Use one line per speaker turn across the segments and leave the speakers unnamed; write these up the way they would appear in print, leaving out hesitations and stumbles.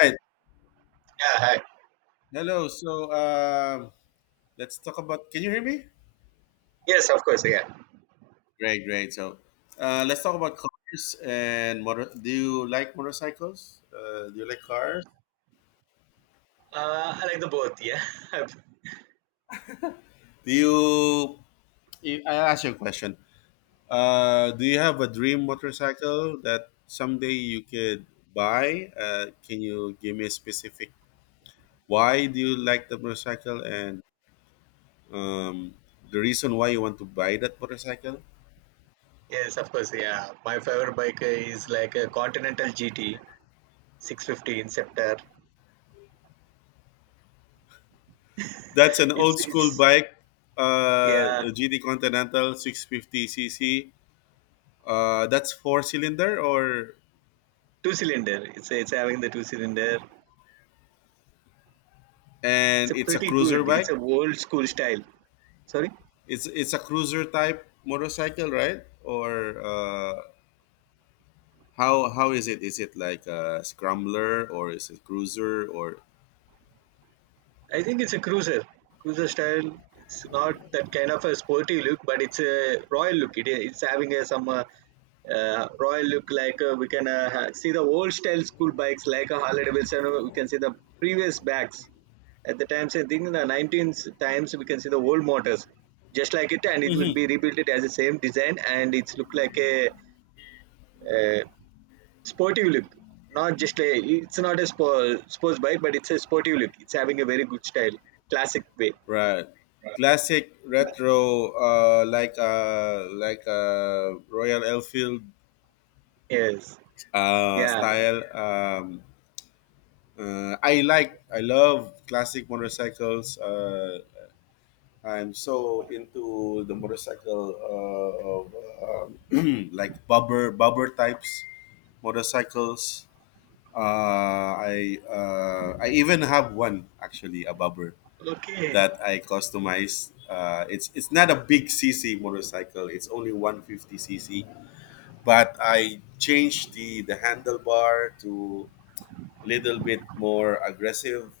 Right.
Yeah, hi.
Hello. So let's talk about. Can you hear me?
Yes, of course. Yeah,
Great, great. So let's talk about cars and motor. Do you like motorcycles? Do you like cars?
I like the both. Yeah,
Do you? I ask you a question. Do you have a dream motorcycle that someday you could buy? Can you give me a specific? Why do you like the motorcycle and um, the reason why you want to buy that motorcycle?
yes, of course. Yeah, my favorite bike is like a Continental GT 650 Inceptor.
That's an
It's
old school
it's
bike,
yeah,
a GT Continental 650 cc. That's four cylinder or.
two cylinder. It's having the two cylinder. It's a
And it's a
pretty
cruiser
good. It's
bike.
a old school style. Sorry.
It's a cruiser type motorcycle, right? Or how is it? Is it like a scrambler or is it cruiser or?
I think it's a cruiser style. It's not that kind of a sporty look, but it's a royal look. It's having a some royal look. Like we can see the old style school bikes, like a Harley Davidson. We can see the previous backs at the times. I think in the 19th times we can see the old motors, just like it, and it will
Hmm.
be rebuilt it as the same design, and it's look like a uh sportive look, not just a it's not a sports bike, but it's a sportive look. It's having a very good style, classic way.
Right. Classic retro, like Royal Enfield
Yes. Yeah.
style. I like, I love classic motorcycles. I'm so into the motorcycle of like bobber, bobber types motorcycles. Uh, I even have one actually, a bobber
Okay.
that I customized. It's not a big cc motorcycle. It's only 150 cc, but I changed the handlebar to a little bit more aggressive,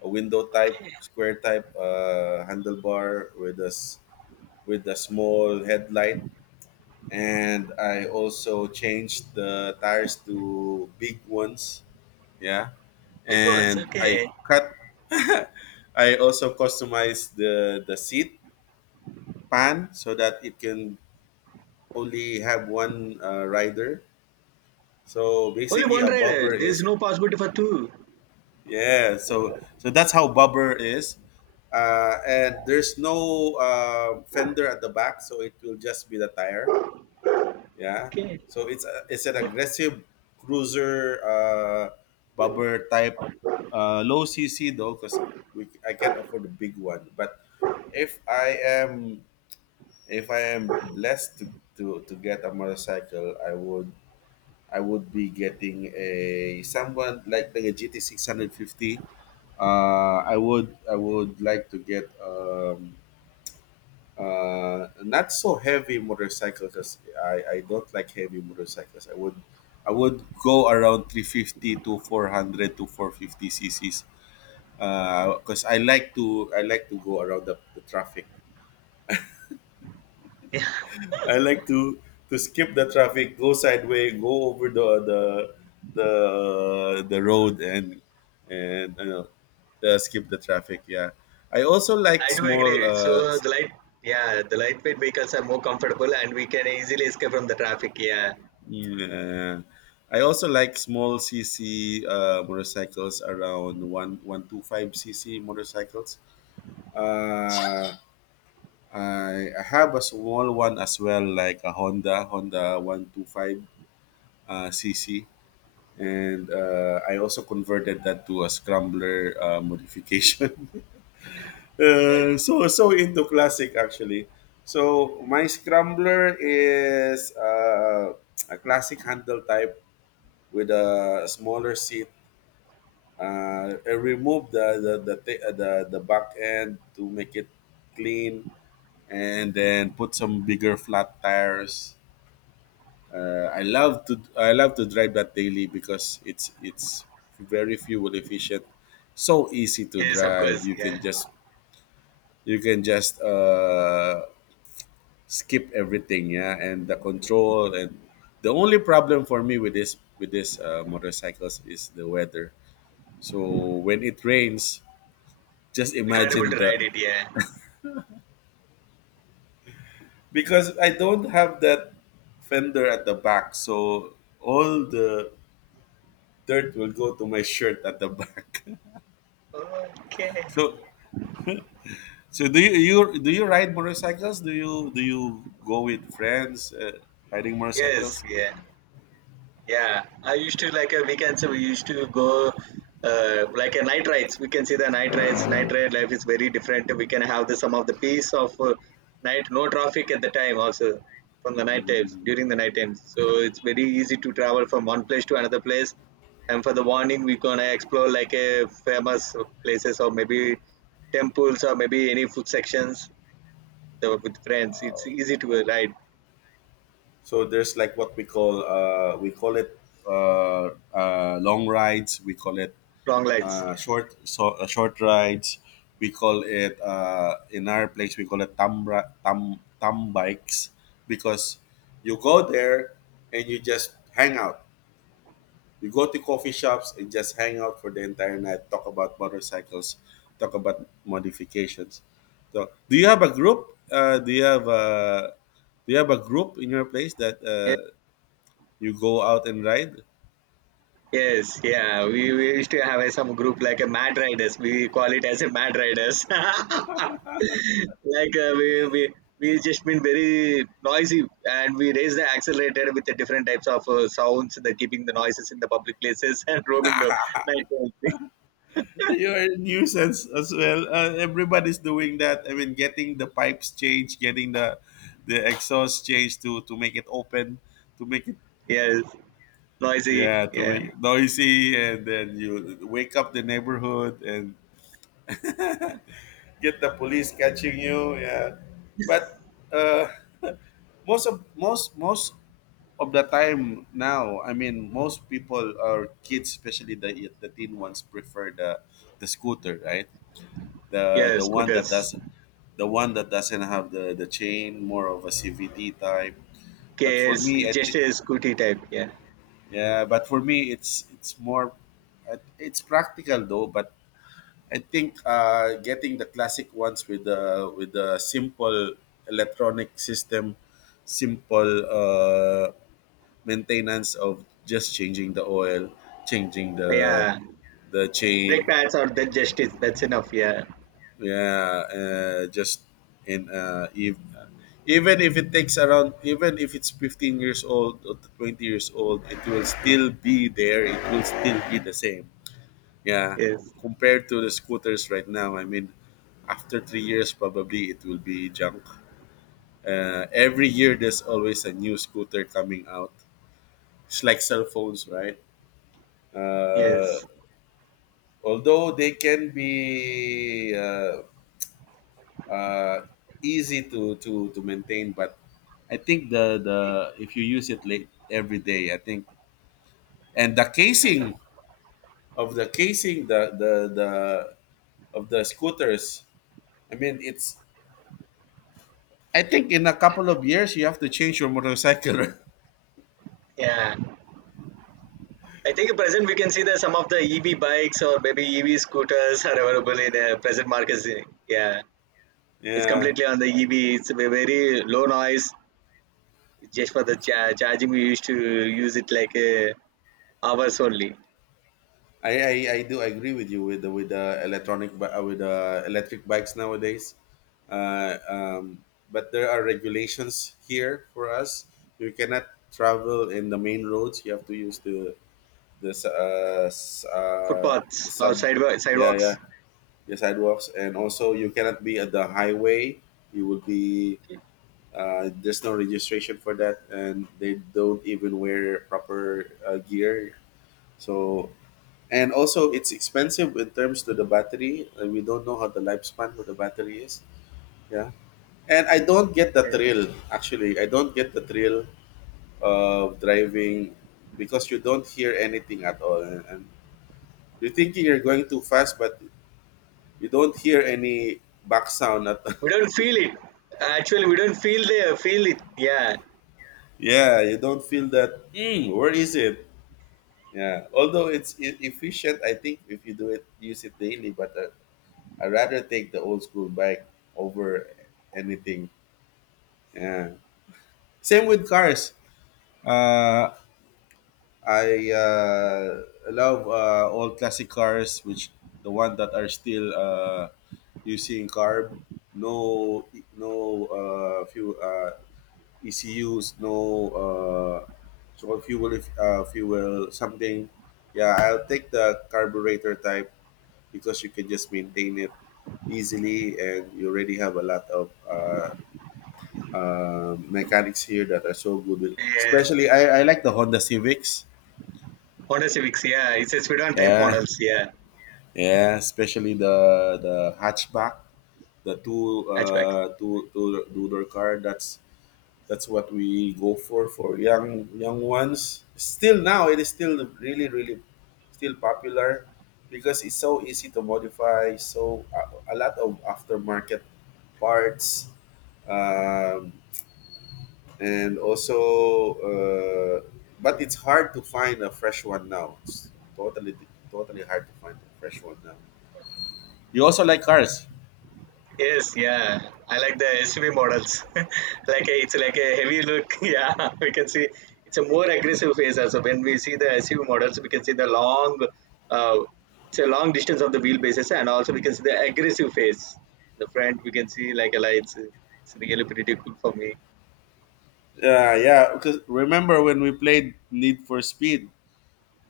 a window type,
Okay.
square type handlebar with a small headlight, and I also changed the tires to big ones. Yeah,
Big ones,
and I
okay.
cut. I also customized the seat pan so that it can only have one rider. So
Only
basically,
one
a
rider,
bobber
there's
is.
no possibility for two.
Yeah. So that's how bobber is, and there's no fender at the back, so it will just be the tire. Yeah,
Okay.
so it's a, it's an aggressive cruiser bumper type, low CC though, because I can't afford a big one. But if I am if I am blessed to get a motorcycle, I would be getting a someone like a GT 650. I would like to get not so heavy motorcycles. As I don't like heavy motorcycles. I would go around 350 to 400 to 450 cc's because I like to go around the traffic.
Yeah,
I like to skip the traffic, go sideways, go over the road and skip the traffic. Yeah, I also like
I do agree.
small
So the light yeah, the lightweight vehicles are more comfortable, and we can easily escape from the traffic. Yeah.
Yeah. I also like small cc motorcycles around one one two five cc motorcycles. Uh, I have a small one as well, like a Honda 125 cc, and I also converted that to a scrambler modification. So into classic actually. So my scrambler is a classic handle type with a smaller seat, and remove the, ta- the back end to make it clean, and then put some bigger flat tires. I love to drive that daily because it's very fuel efficient, so easy to
Yes, of
drive.
course.
you
Yeah,
can just you can just skip everything. Yeah, and the control. And the only problem for me with this motorcycles is the weather. So when it rains, just
we can't able
imagine
to ride
the,
it. Yeah.
because I don't have that fender at the back, so all the dirt will go to my shirt at the back.
Okay.
so so do you ride motorcycles? Do you go with friends, riding
Yes.
motorcycles?
Yeah. Yeah, I used to like a weekend, so we used to go like a night rides. We can see the night rides. Night ride life is very different. We can have the some of the peace of night, no traffic at the time also, from the night times,
Mhm.
during the night times. So it's very easy to travel from one place to another place. And for the morning, we're gonna explore like a famous places, or maybe temples, or maybe any food sections with friends. It's easy to ride
So there's like what we call it long rides. We call it
long rides.
short, so short rides. We call it in our place we call it tam tam bikes, because you go there and you just hang out. You go to coffee shops and just hang out for the entire night. Talk about motorcycles. Talk about modifications. So, do you have a group? Do you have a group in your place that you go out and ride?
Yes, yeah, we used to have some group like a Mad Riders. We call it as a Mad Riders. Like we just been very noisy, and we raise the accelerator with the different types of sounds, the keeping the noises in the public places, and roaming the night.
You are a nuisance as well. Everybody's doing that. I mean, getting the pipes changed, getting the exhaust changed to make it open, to make it.
Yes, noisy.
Yeah, to
Yeah,
make it noisy, and then you wake up the neighborhood and get the police catching you. Yeah, but uh, most of the time now, I mean, most people or kids, especially the teen ones, prefer the scooter, right? the
yeah,
the one that
scooters.
does the one that doesn't have the chain, more of a cvd type. But for
KS, it's
me,
it's
I think.
just a scooty type. Yeah,
Yeah, but for me it's more, it's practical though. But I think getting the classic ones with the simple electronic system, simple maintenance of just changing the oil, changing
yeah.
the
Brake
chain.
pads, or that just is that's enough. Yeah,
Yeah, just in if, even if it takes around, even if it's 15 years old or 20 years old, it will still be there. It will still be the same. Yeah,
yes,
compared to the scooters right now, I mean, after 3 years, probably it will be junk. Every year, there's always a new scooter coming out. It's like cell phones, right? Uh,
yes,
although they can be uh, easy to maintain. But I think the, if you use it late every day, I think, and the casing of the casing the of the scooters, I mean, it's I think in a couple of years you have to change your motorcycle.
yeah. I think at present we can see that some of the EV bikes or maybe EV scooters are available in present markets. Yeah, it's
Yeah,
completely on the EV. It's a very low noise. Just for the charging, we used to use it like hours only.
I do agree with you with the electronic with the electric bikes nowadays, uh, um, but there are regulations here for us. You cannot travel in the main roads. You have to use the s- s- the
Footpaths or
sub
sidewalk,
yeah, yeah,
sidewalks.
the sidewalks, and also you cannot be at the highway. You will be, there's no registration for that, and they don't even wear proper gear. So, and also it's expensive in terms to the battery, and we don't know how the lifespan of the battery is. Yeah, and I don't get the
Yeah.
thrill, actually, I don't get the thrill of driving, because you don't hear anything at all and you're thinking you're going too fast, but you don't hear any back sound at all.
We don't feel it. Actually, we don't feel it. Yeah.
Yeah, you don't feel that. Where is it? Yeah, although it's efficient, I think, if you do it, use it daily. But I rather take the old school bike over anything. Yeah. Same with cars. Uh, I love old classic cars, which the one that are still using carb, no, no fuel ECUs, no, so called fuel, if fuel something. Yeah, I'll take the carburetor type because you can just maintain it easily, and you already have a lot of mechanics here that are so good.
Yes.
Especially, I like the Honda Civics.
Honda Civics. Yeah, it's a sedan type
Yeah,
models. Yeah,
yeah. Especially the hatchback, the two
hatchback.
uh two two two door car. That's what we go for, young ones. Still now, it is still really really still popular because it's so easy to modify. So a lot of aftermarket parts, um, and also, but it's hard to find a fresh one now. It's totally, totally hard to find a fresh one now. You also like cars.
Yes, yeah. I like the SUV models. Like it's like a heavy look. Yeah, we can see it's a more aggressive face also. When we see the SUV models, we can see uh, it's a long distance of the wheelbases, and also we can see the aggressive face. The front we can see like a lights. It's really pretty cool for me.
Yeah, yeah, because remember when we played Need for Speed,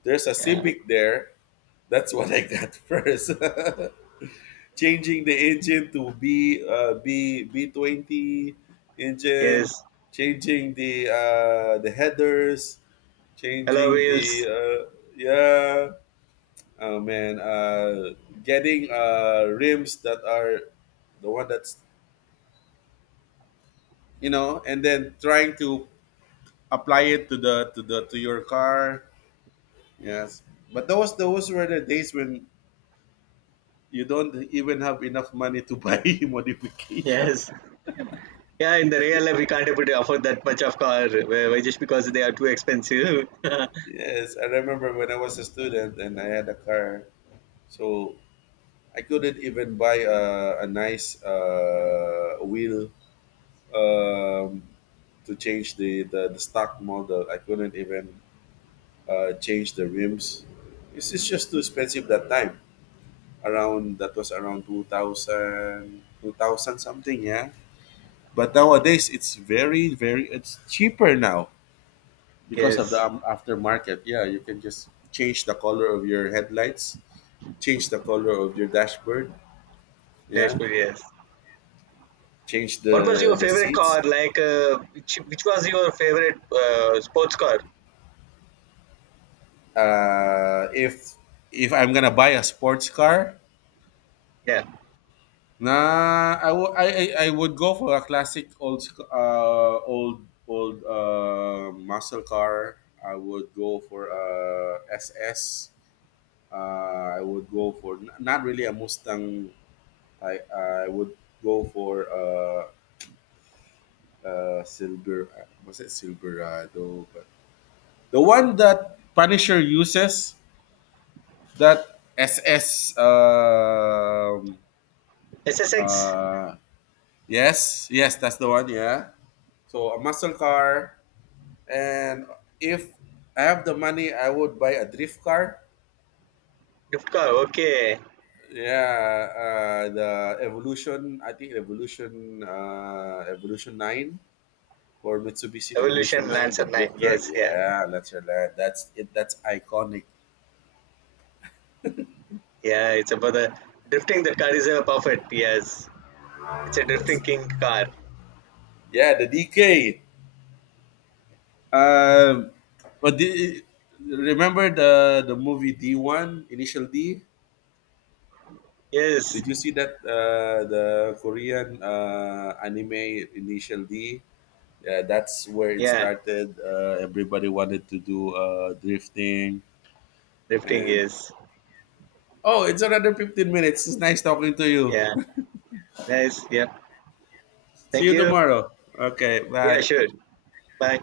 there's a
Yeah.
Civic there. That's what I got. First. Changing the engine to b b B20
Yes.
engine, changing the headers,
Hello
changing the
wheels.
yeah. Oh man, getting rims that are the one that's, and then trying to apply it to your car. Yes, but those were the days when you don't even have enough money to buy modification.
Yes. Yeah, in the real life we can't able to afford that much of car. Why just because they are too expensive.
Yes, I remember when I was a student and I had a car, so I couldn't even buy a nice wheel, um, to change the stock model. I couldn't even change the rims. It's just too expensive that time. Around that was around 2000, 2000 something, yeah. But nowadays it's very, very, it's cheaper now because of the
Yes.
aftermarket. Yeah, you can just change the color of your headlights, change the color of your dashboard, yeah,
Dashboard. Yes.
change
What was your
the
favorite
seats.
car? Like, which was your favorite sports car?
Uh, if if I'm gonna buy a sports car.
Yeah,
Nah, I would I would go for a classic old old muscle car. I would go for a SS. I would go for not really a Mustang. I would go for silver. Was it Silverado? But the one that Punisher uses, that SS.
SSX
Uh Yes, yes, that's the one. Yeah. So a muscle car, and if I have the money, I would buy a drift car.
drift car. Okay,
Yeah, the Evolution. I think Evolution, Evolution Nine or Mitsubishi
Evolution
Evolution Nine, the
Lancer Nine.
drift car.
Yes, yeah,
Yeah, that's your lad. That's it. That's iconic.
yeah. It's about the drifting. The car is a perfect. Yes, it's a
Yes.
drifting king car.
Yeah, the DK. Um, but the, remember the movie D One Initial D?
Yes,
Did you see that the Korean anime Initial D? Yeah, that's where it
yeah,
started. Everybody wanted to do drifting,
drifting.
and
Yes,
oh, it's another 15 minutes. It's nice talking to you.
yeah. Nice. Yeah.
See
Thank
you
you.
tomorrow. Okay,
Yeah,
bye.
sure. Bye.